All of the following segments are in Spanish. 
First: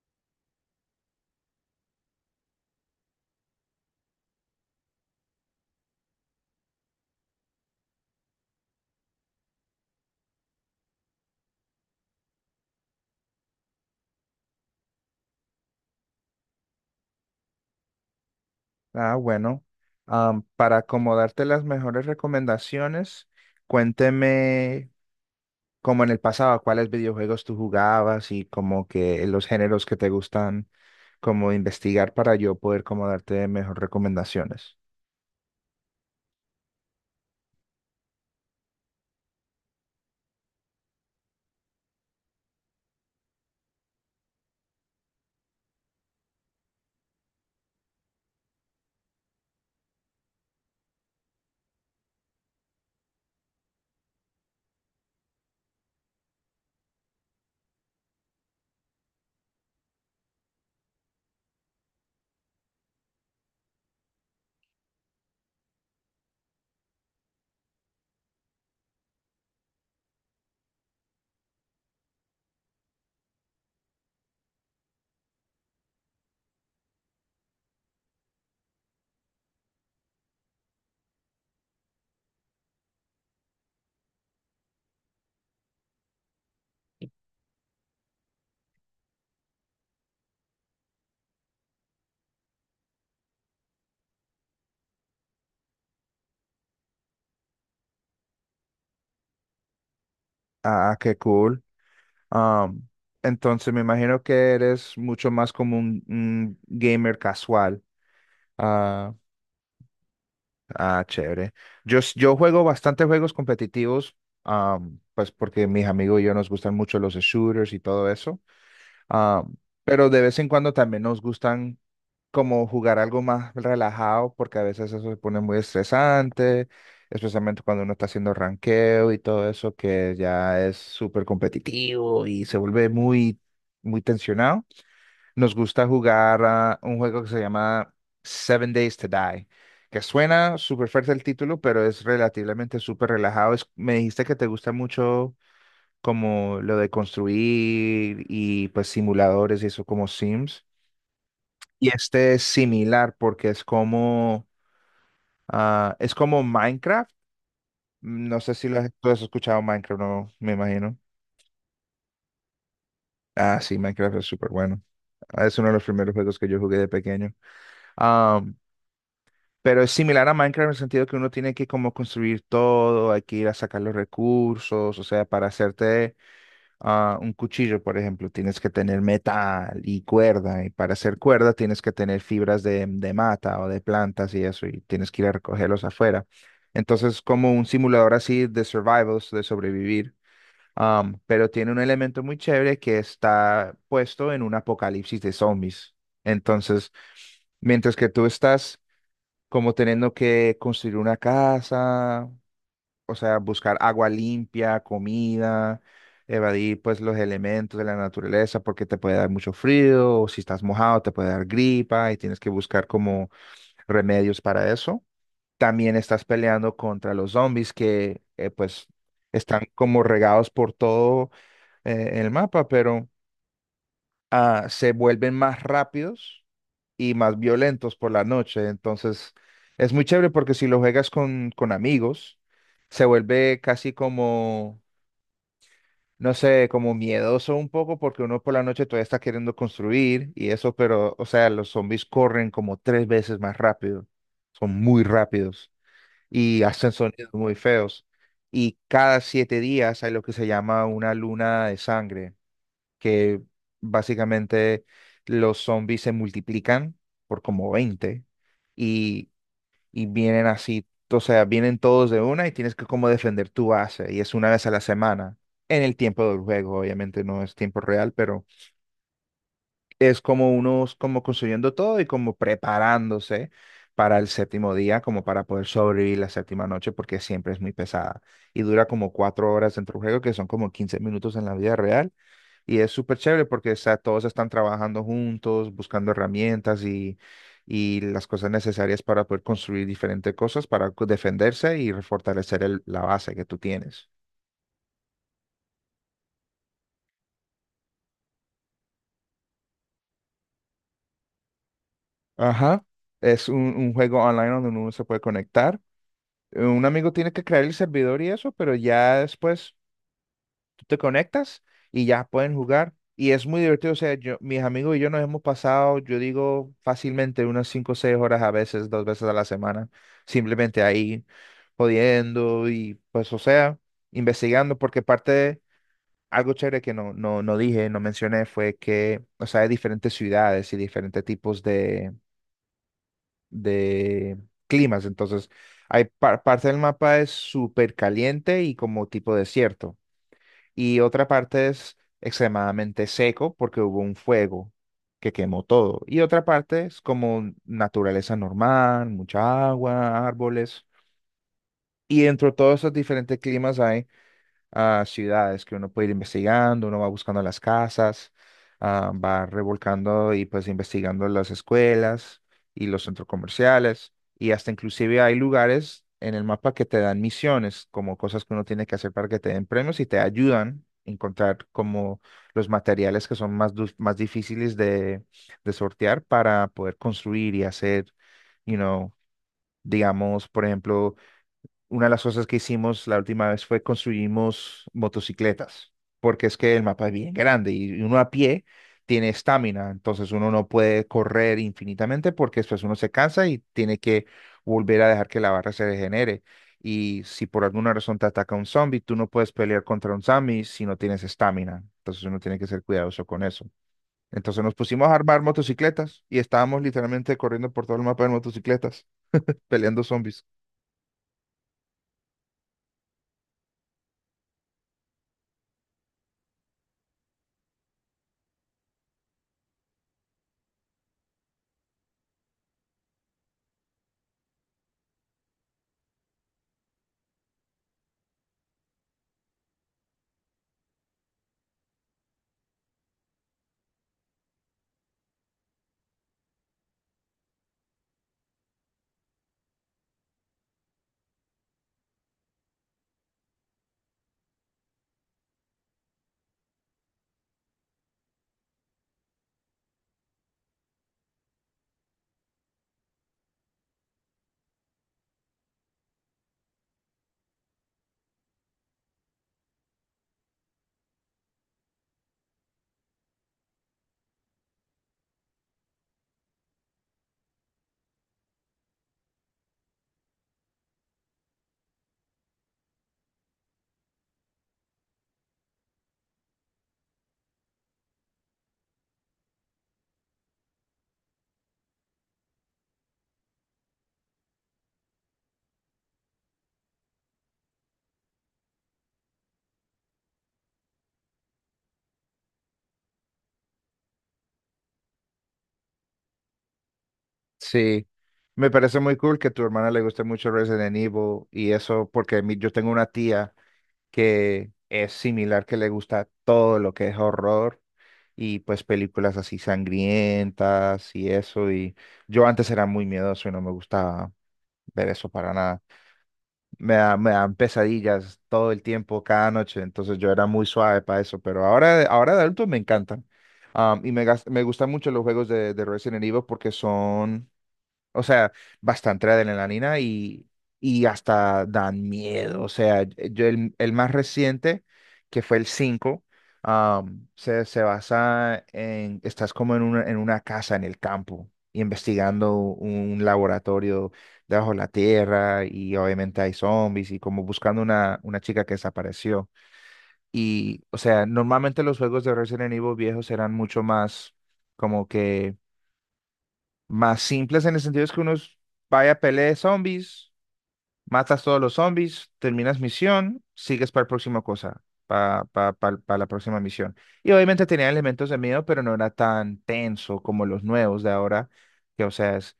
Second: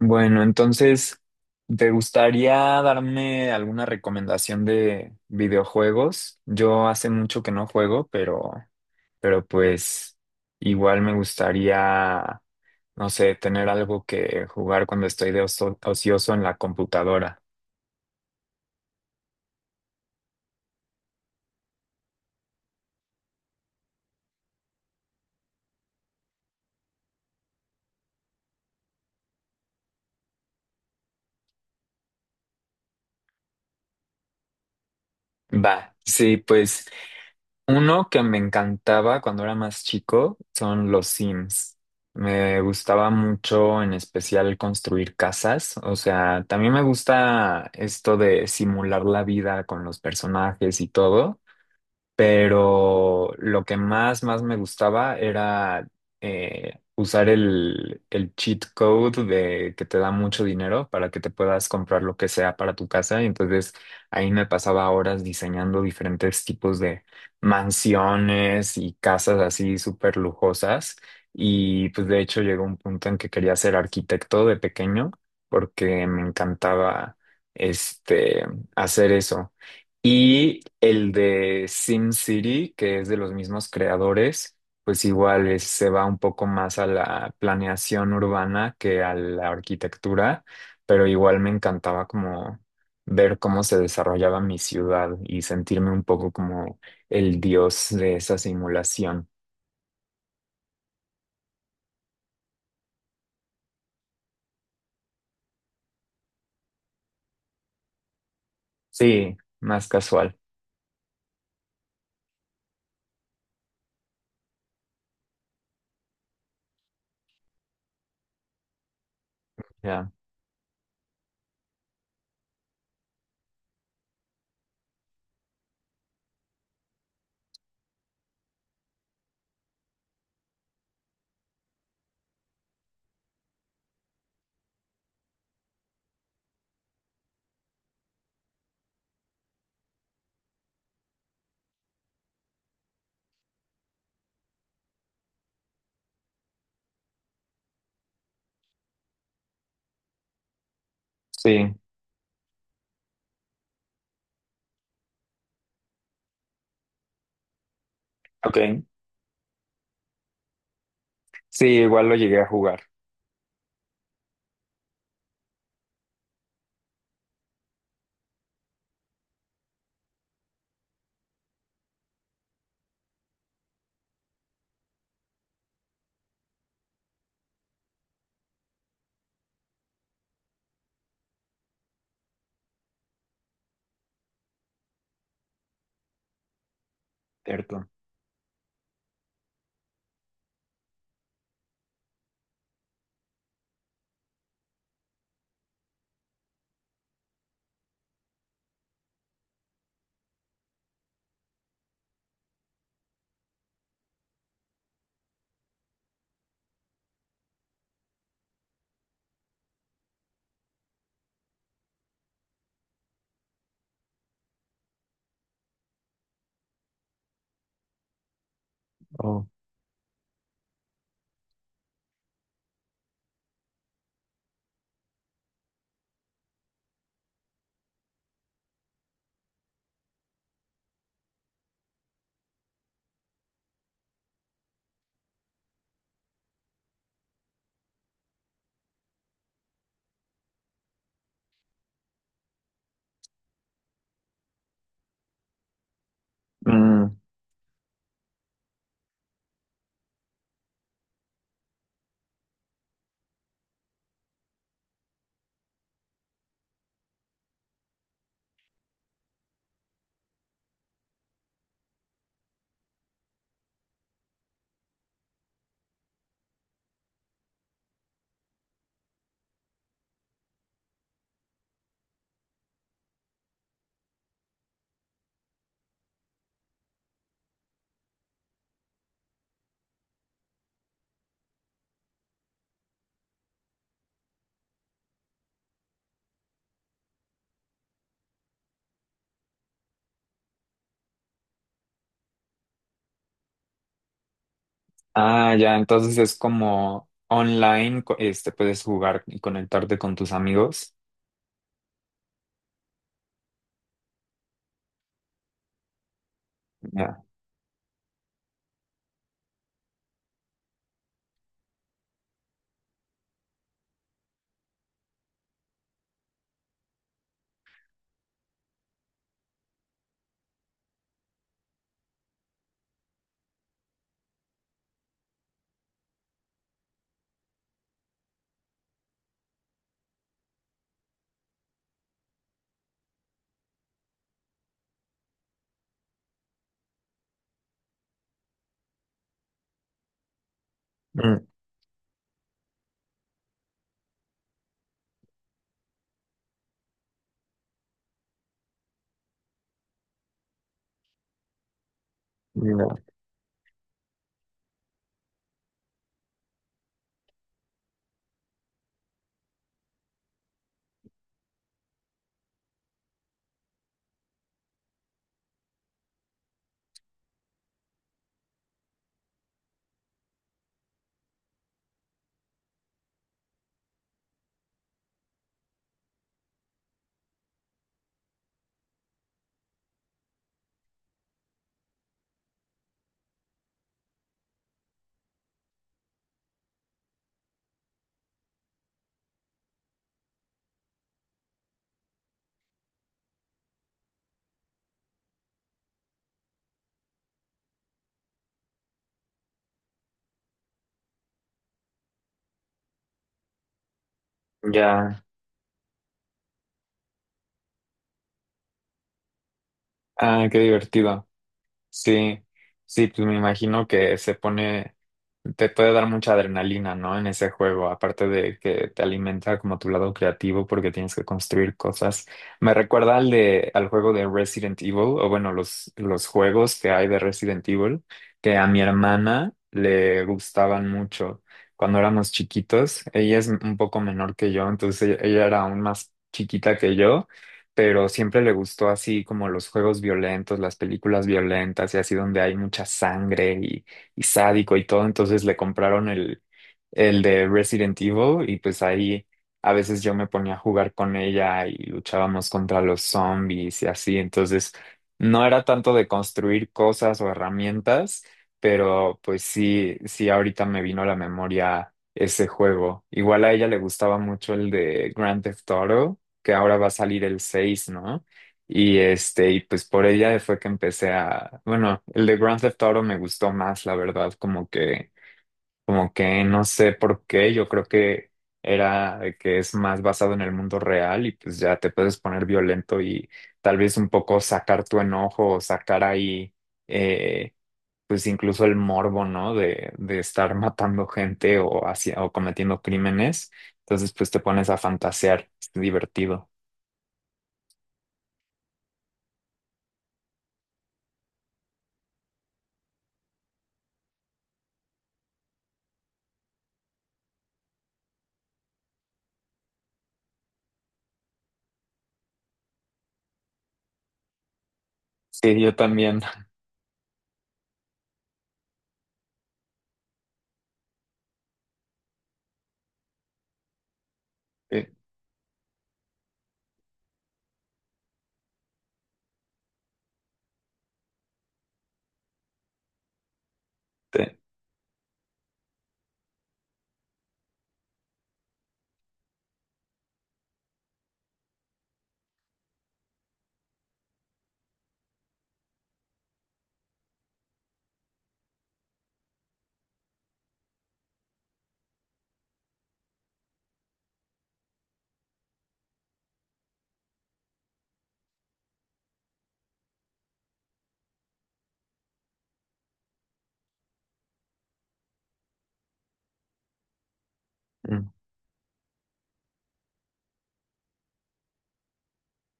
Bueno, entonces, ¿te gustaría darme alguna recomendación de videojuegos? Yo hace mucho que no juego, pero, pero igual me gustaría, no sé, tener algo que jugar cuando estoy de ocioso en la computadora. Ah, bueno, para acomodarte las mejores recomendaciones, cuénteme como en el pasado, cuáles videojuegos tú jugabas y como que los géneros que te gustan, como investigar para yo poder como darte mejores recomendaciones. Va, sí, pues uno que me encantaba cuando era más chico son los Sims. Me gustaba mucho, en especial, construir casas. O sea, también me gusta esto de simular la vida con los personajes y todo, pero lo que más, más me gustaba era usar el cheat code de que te da mucho dinero para que te puedas comprar lo que sea para tu casa. Y entonces ahí me pasaba horas diseñando diferentes tipos de mansiones y casas así súper lujosas. Y pues de hecho llegó un punto en que quería ser arquitecto de pequeño porque me encantaba este hacer eso. Y el de SimCity, que es de los mismos creadores, pues igual se va un poco más a la planeación urbana que a la arquitectura, pero igual me encantaba como ver cómo se desarrollaba mi ciudad y sentirme un poco como el dios de esa simulación. Ah, qué cool. Am, entonces me imagino que eres mucho más como un gamer casual. Ah. Sí, más casual, Ah, chévere. Yo juego bastantes juegos competitivos, pues porque mis amigos y yo nos gustan mucho los shooters y todo eso, am, pero ya. de vez en cuando también nos gustan como jugar algo más relajado, porque a veces eso se pone muy estresante, especialmente cuando uno está haciendo ranqueo y todo eso, que ya es súper competitivo y se vuelve muy, muy tensionado. Nos gusta jugar a un juego que se llama Seven Days to Die, que suena súper fuerte el título, pero es relativamente súper relajado. Me dijiste que te gusta mucho como lo de construir y pues simuladores y eso como Sims. Sí, Y este es similar porque es como Minecraft. No sé ok. si tú has escuchado Minecraft, no, me imagino. Sí, igual lo llegué a jugar, Ah, sí, Minecraft es súper bueno. Ah, es uno de los primeros juegos que yo jugué de pequeño. Pero es similar a Minecraft en el sentido que uno tiene que como construir todo, hay que ir a sacar los recursos, o sea, para hacerte un cuchillo, por ejemplo, tienes que tener metal y cuerda, y para hacer cuerda tienes que tener fibras de mata o de plantas y eso, y tienes que ir a recogerlos afuera. Entonces, como un ¿cierto? simulador así de survivals, de sobrevivir, pero tiene un elemento muy chévere que está puesto en un apocalipsis de zombies. Entonces, mientras que tú estás como teniendo que construir una casa, o sea, buscar agua limpia, comida, evadir pues los elementos de la naturaleza porque te puede dar mucho frío, o si estás mojado te puede dar gripa y tienes que buscar como remedios para eso. También estás peleando contra los zombies que pues Oh. están como regados por todo el mapa, pero se vuelven más rápidos y más violentos por la noche. Entonces, es muy chévere porque si lo juegas con amigos, se vuelve casi como, no sé, como miedoso un poco porque uno por la noche todavía está queriendo construir y eso, pero, o sea, los zombies corren como tres veces más rápido. Son muy rápidos y hacen Mm. sonidos muy feos. Y cada 7 días hay lo que se llama una luna de sangre que básicamente los zombies se multiplican por como 20 y, y vienen así, o sea, vienen todos de una y tienes que como defender tu base y es una vez a la semana. En el tiempo del juego, obviamente no es tiempo real, pero es como unos como construyendo todo y como preparándose para el séptimo día, como para poder sobrevivir la séptima noche, porque siempre es muy pesada y dura como 4 horas dentro del juego, que son como 15 minutos en la vida real y es súper chévere porque o sea, todos están trabajando juntos, buscando herramientas y las cosas necesarias para poder construir diferentes cosas, para defenderse y fortalecer la base que tú tienes. Ah, ya, entonces es como online, este, puedes jugar y conectarte con tus amigos. Ajá. Es un juego online donde uno se puede conectar. Un amigo Ya. tiene que crear el servidor y eso, pero ya después te conectas y ya pueden jugar. Y es muy divertido, o sea, mis amigos y yo nos hemos pasado, yo digo, fácilmente unas 5 o 6 horas a veces, dos veces a la semana, simplemente ahí, jodiendo y pues, o sea, investigando, porque parte de algo chévere que no dije, no mencioné, fue que, o sea, hay diferentes ciudades y diferentes tipos de climas, entonces, hay parte del mapa es súper caliente y como tipo desierto y otra Mm, parte es extremadamente seco porque hubo un fuego que quemó todo. Y otra parte es como naturaleza normal, mucha agua, árboles. Y dentro de todos esos ya. diferentes climas hay a ciudades que uno puede ir investigando, uno va buscando las casas, va revolcando y pues investigando las escuelas y los centros comerciales y hasta inclusive hay lugares en el mapa que te dan misiones, como cosas que uno tiene que hacer para que te den premios y te ayudan a encontrar como los materiales que son más difíciles de sortear para poder construir y hacer, you know, digamos, por ejemplo, una de las cosas que hicimos la última vez fue construimos motocicletas, porque es que el mapa es bien grande y uno a pie tiene estamina, entonces uno no puede correr infinitamente porque después uno se cansa y tiene que volver a dejar que la barra se regenere. Y si por alguna razón te ataca un zombie, tú no puedes pelear contra un zombie si no tienes estamina. Entonces uno tiene que ser cuidadoso con eso. Entonces nos pusimos a Ya. armar motocicletas y estábamos literalmente corriendo por todo el mapa en motocicletas, peleando zombies. Ah, qué divertido. Sí, sí, pues me imagino que se pone, te puede dar mucha adrenalina, ¿no? En ese juego, aparte de que te alimenta como tu lado creativo porque tienes que construir cosas. Me recuerda al juego de Resident Evil, o bueno, los juegos que hay de Resident Evil, que a mi hermana le gustaban mucho cuando éramos chiquitos. Ella es un poco menor que yo, entonces ella era aún más chiquita que yo, pero siempre le gustó así como los juegos violentos, las películas violentas y así donde hay mucha sangre y sádico y todo, entonces le compraron el de Resident Evil y pues ahí a veces yo me ponía a jugar con ella y luchábamos contra los zombies y así, entonces no era tanto de construir cosas o herramientas, pero pues sí, sí ahorita me vino a la memoria ese juego. Igual a ella le gustaba mucho el de Grand Theft Auto, que ahora va a salir el 6, ¿no? Y este, y pues por ella fue que empecé a, bueno, el de Grand Theft Auto me gustó más, la verdad, como que no sé por qué, yo creo que era de que es más basado en el mundo real y pues ya te puedes poner violento y tal vez un poco sacar tu enojo o sacar ahí, eh, pues incluso el morbo, ¿no? De estar matando gente o hacia, o cometiendo crímenes. Entonces, pues te pones a fantasear, es divertido. Sí, me parece muy cool que a tu hermana le guste mucho Resident Evil y eso porque yo tengo una tía que es similar, que le gusta todo lo que es horror y pues películas así sangrientas y eso y yo antes era muy miedoso y no me gustaba ver eso para Sí, yo nada. también. Me dan pesadillas todo el tiempo, cada noche, entonces yo era muy suave para eso, pero ahora de adulto me encantan. Y me Eh, gustan mucho los juegos de Resident Evil porque son o sea, bastante adrenalina y hasta dan miedo. O sea, yo el más te- reciente, que fue el 5. Se basa en, estás como en una, casa en el campo, investigando un laboratorio debajo de la tierra y obviamente hay zombies y como buscando una chica que desapareció. Y, o sea, normalmente los juegos de Resident Evil viejos eran mucho más como que más simples en el sentido es que vaya a pelea de zombies, matas todos los zombies, terminas misión, sigues para la próxima cosa, para la próxima misión. Y obviamente tenía mm, elementos de miedo, pero no era tan tenso como los nuevos de ahora, que o sea, es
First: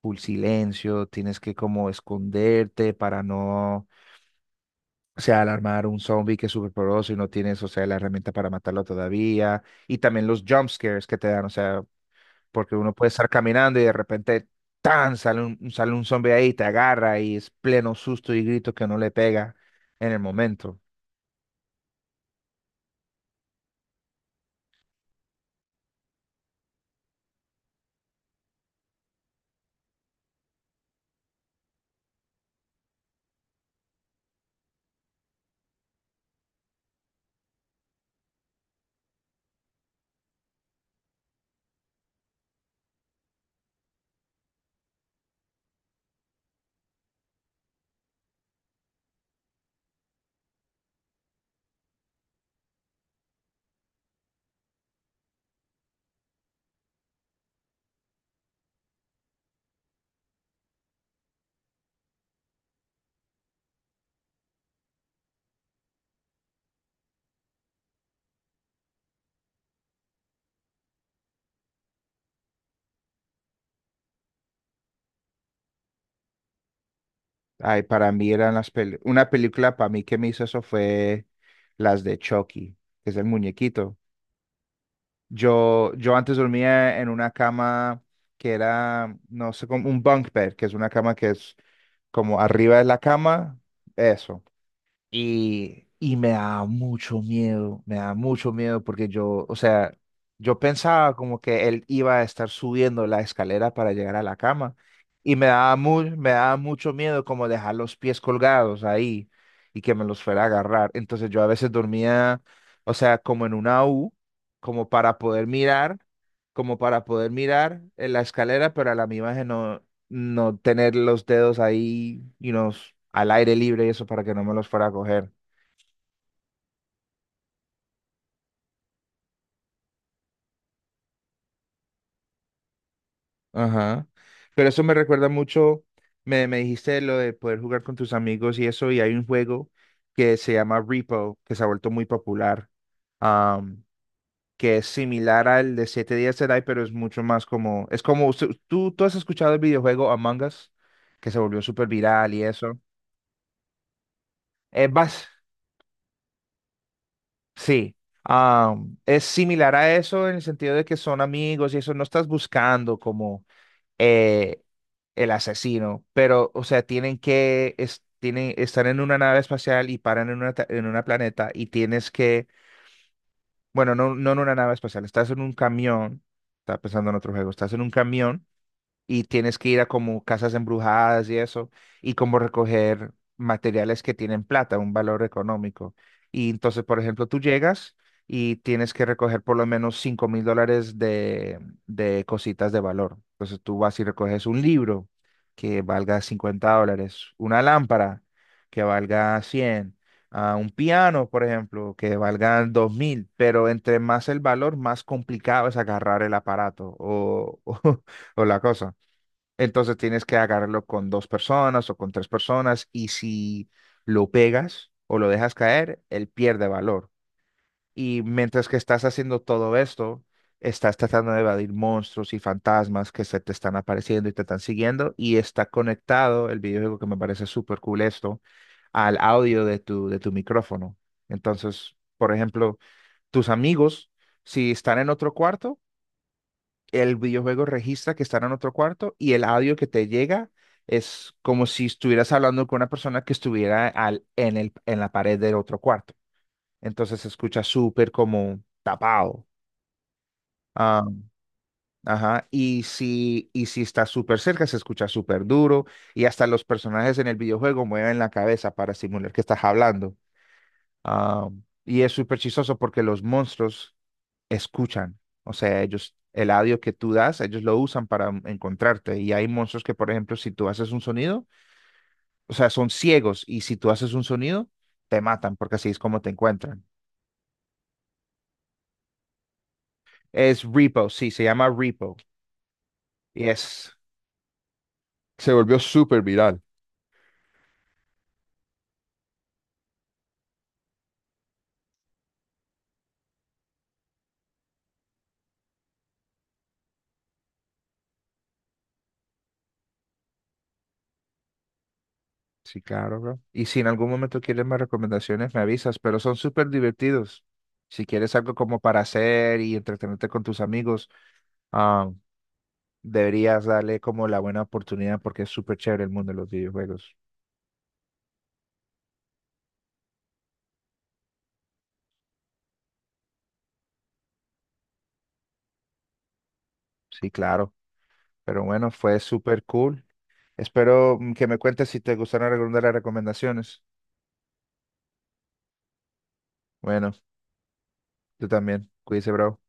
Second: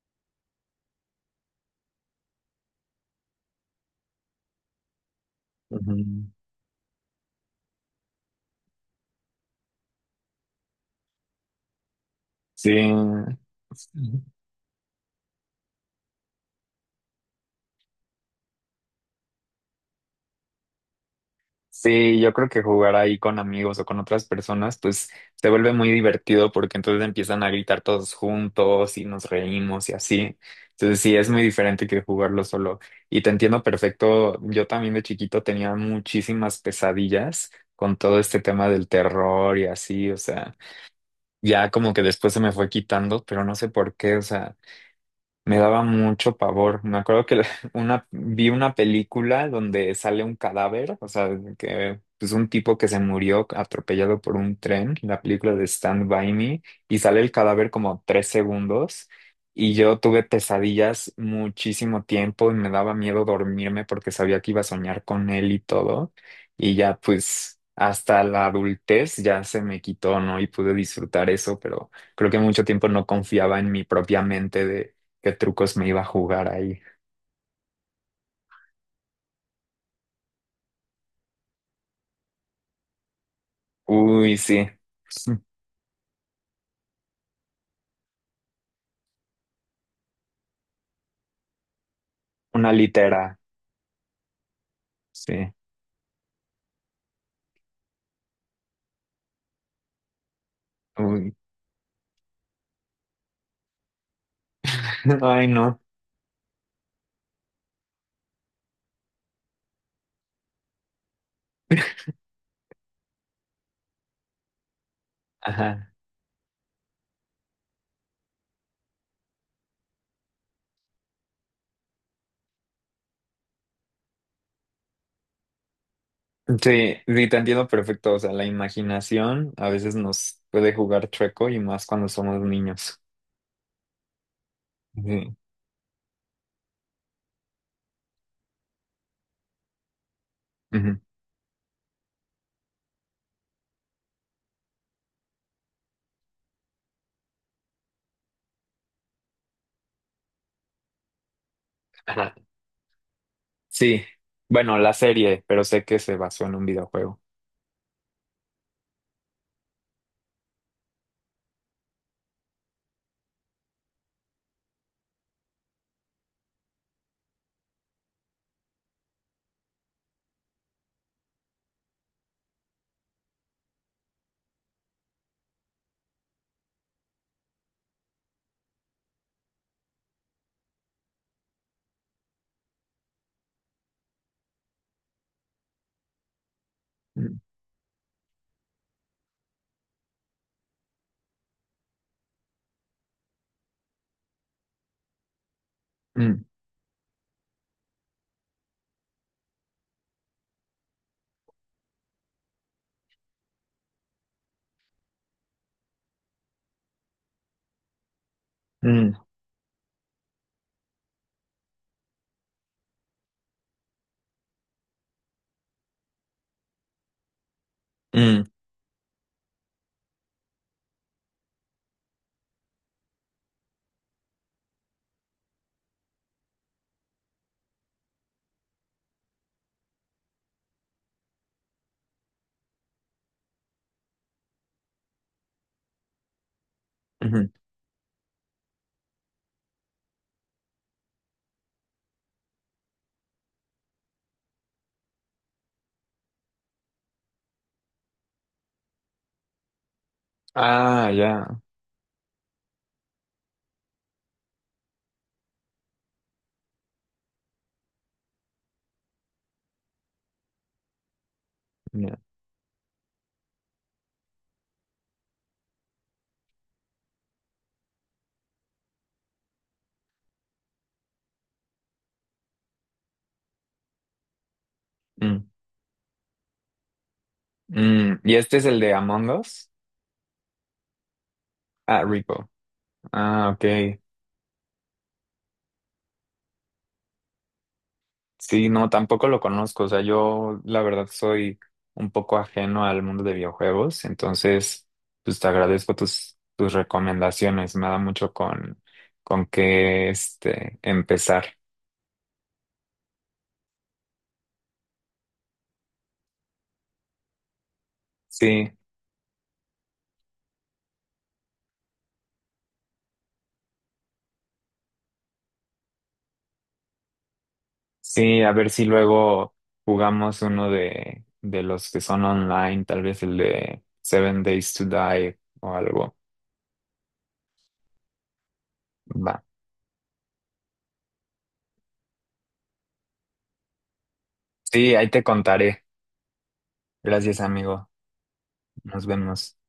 full silencio, tienes que como esconderte para no, o sea, alarmar un ujú. zombie que es súper poderoso y no tienes, o sea, la herramienta para matarlo todavía. Y también los jump scares que te dan, o sea, Sí, porque uno puede estar caminando y de repente tan sale un zombie ahí, te agarra y es pleno susto y grito que no le pega en el momento. sí, yo creo que jugar ahí con amigos o con otras personas, pues se vuelve muy divertido porque entonces empiezan a gritar todos juntos y nos reímos y así. Entonces sí, es muy diferente que jugarlo solo. Y te entiendo perfecto. Yo también de chiquito tenía muchísimas pesadillas con todo este tema del terror y así, o sea, ya como que después se me fue quitando, pero no sé por qué, o sea. Me daba mucho pavor. Me acuerdo que una, vi una película donde sale un cadáver, o sea, que pues un tipo que se murió atropellado por un tren, la película de Stand By Me, y sale el cadáver como tres segundos. Y yo tuve pesadillas muchísimo tiempo y me daba miedo dormirme porque sabía que iba a soñar con él y todo. Y ya pues hasta la adultez ya se me quitó, ¿no? Y pude disfrutar eso, pero creo que mucho tiempo no confiaba en mi propia mente qué trucos me iba a jugar ahí. Ay, para mí eran una película para mí que me hizo eso fue las de Chucky, que es el muñequito. Uy, sí. Yo antes dormía en una cama que era, no sé, como un bunk bed, que es una cama que es como Una arriba de la litera. cama, eso. Sí. Y me da mucho miedo, me da mucho miedo porque yo, o sea, yo pensaba Uy. como que él iba a estar subiendo la escalera para llegar a la cama y Ay, me daba no. mu- me daba mucho miedo como dejar los pies colgados ahí y que me los fuera a agarrar. Entonces yo a veces dormía, o sea, como en una U, como para poder Ajá. mirar, como para poder mirar en la escalera, pero a la misma vez no, no tener los dedos ahí y unos al aire libre y eso para que no me los fuera a coger. Sí, sí, te entiendo perfecto. O sea, la imaginación a veces nos puede jugar chueco y más cuando somos niños. Ajá. Pero eso me recuerda Sí. mucho, me dijiste lo de poder jugar con tus amigos y eso, y hay un juego que se llama Ujú. Repo, que se ha vuelto muy popular, am, que es similar al de 7 días de Die, pero es mucho más como, es como, ¿Tú has escuchado el videojuego Among Us, que se volvió súper viral Ajá. y eso? Sí. Bueno, Es la vas, serie, pero sé que se basó en un videojuego. Sí, es similar a eso en el sentido de que son amigos y eso no estás buscando como eh, el asesino, pero o sea, tienen que tienen, están en una nave espacial y paran en una, en una planeta y tienes que, bueno, no, no en una nave espacial, estás en un camión, estaba pensando en otro juego, estás en un camión y tienes que ir a como casas embrujadas y eso, y como recoger materiales que tienen plata, un valor económico. Y entonces, por ejemplo, Mm, tú llegas y tienes que recoger por lo menos $5000 de cositas de valor. Entonces tú vas y recoges un libro que valga mm, $50, una lámpara que valga 100 a un piano, por ejemplo, que valga 2000 pero entre más el valor, más complicado es agarrar el aparato o, o la cosa. mm, Entonces tienes que agarrarlo con dos personas o con tres personas y si lo pegas o lo dejas caer, él pierde valor. Y mm, mientras que estás haciendo todo esto, estás tratando de evadir monstruos y fantasmas que se te están apareciendo y te están siguiendo y está conectado el videojuego que me parece súper cool esto al audio de tu micrófono. Entonces, por ejemplo, tus amigos, si están en otro cuarto, el ujú. videojuego registra que están en otro cuarto y el audio que te llega es como si estuvieras hablando con una persona que estuviera al, en el, en la pared del otro cuarto. Entonces se escucha súper como tapado. Ah, Ah, ya. ajá. Y si está súper cerca, se escucha súper duro. Y hasta los personajes en el videojuego mueven la cabeza para simular que estás hablando. Ah, y es Ya. súper chistoso porque los monstruos escuchan. O sea, ellos, el audio que tú das, ellos lo usan para encontrarte. Y hay monstruos que, por ejemplo, si tú haces un sonido, o sea, son ciegos y si tú haces un sonido, te Mm, matan porque así es como te encuentran. mm. ¿Y este es el de Among Us? Es Repo, sí, se llama Ah, Repo. Rico. Y Ah, ok. es, Se volvió súper viral. Sí, no, tampoco lo conozco. O sea, yo la verdad soy un poco ajeno al mundo de videojuegos, entonces pues te agradezco tus, tus recomendaciones. Me da mucho con qué este empezar. Sí, claro, bro. Y si en algún momento quieres más recomendaciones, me avisas, pero son súper divertidos. Si quieres algo Sí, como para hacer y entretenerte con tus amigos, ah, deberías darle como la buena oportunidad porque es súper chévere el mundo de los videojuegos. sí, a ver si luego jugamos uno de los que son online, tal vez el de Seven Days to Die o algo. Sí, claro. Pero bueno, fue Va. súper cool. Espero que me cuentes si te gustaron algunas de las recomendaciones. Sí, ahí te contaré. Bueno, Gracias, amigo. tú también. Nos Cuídese, vemos. bro.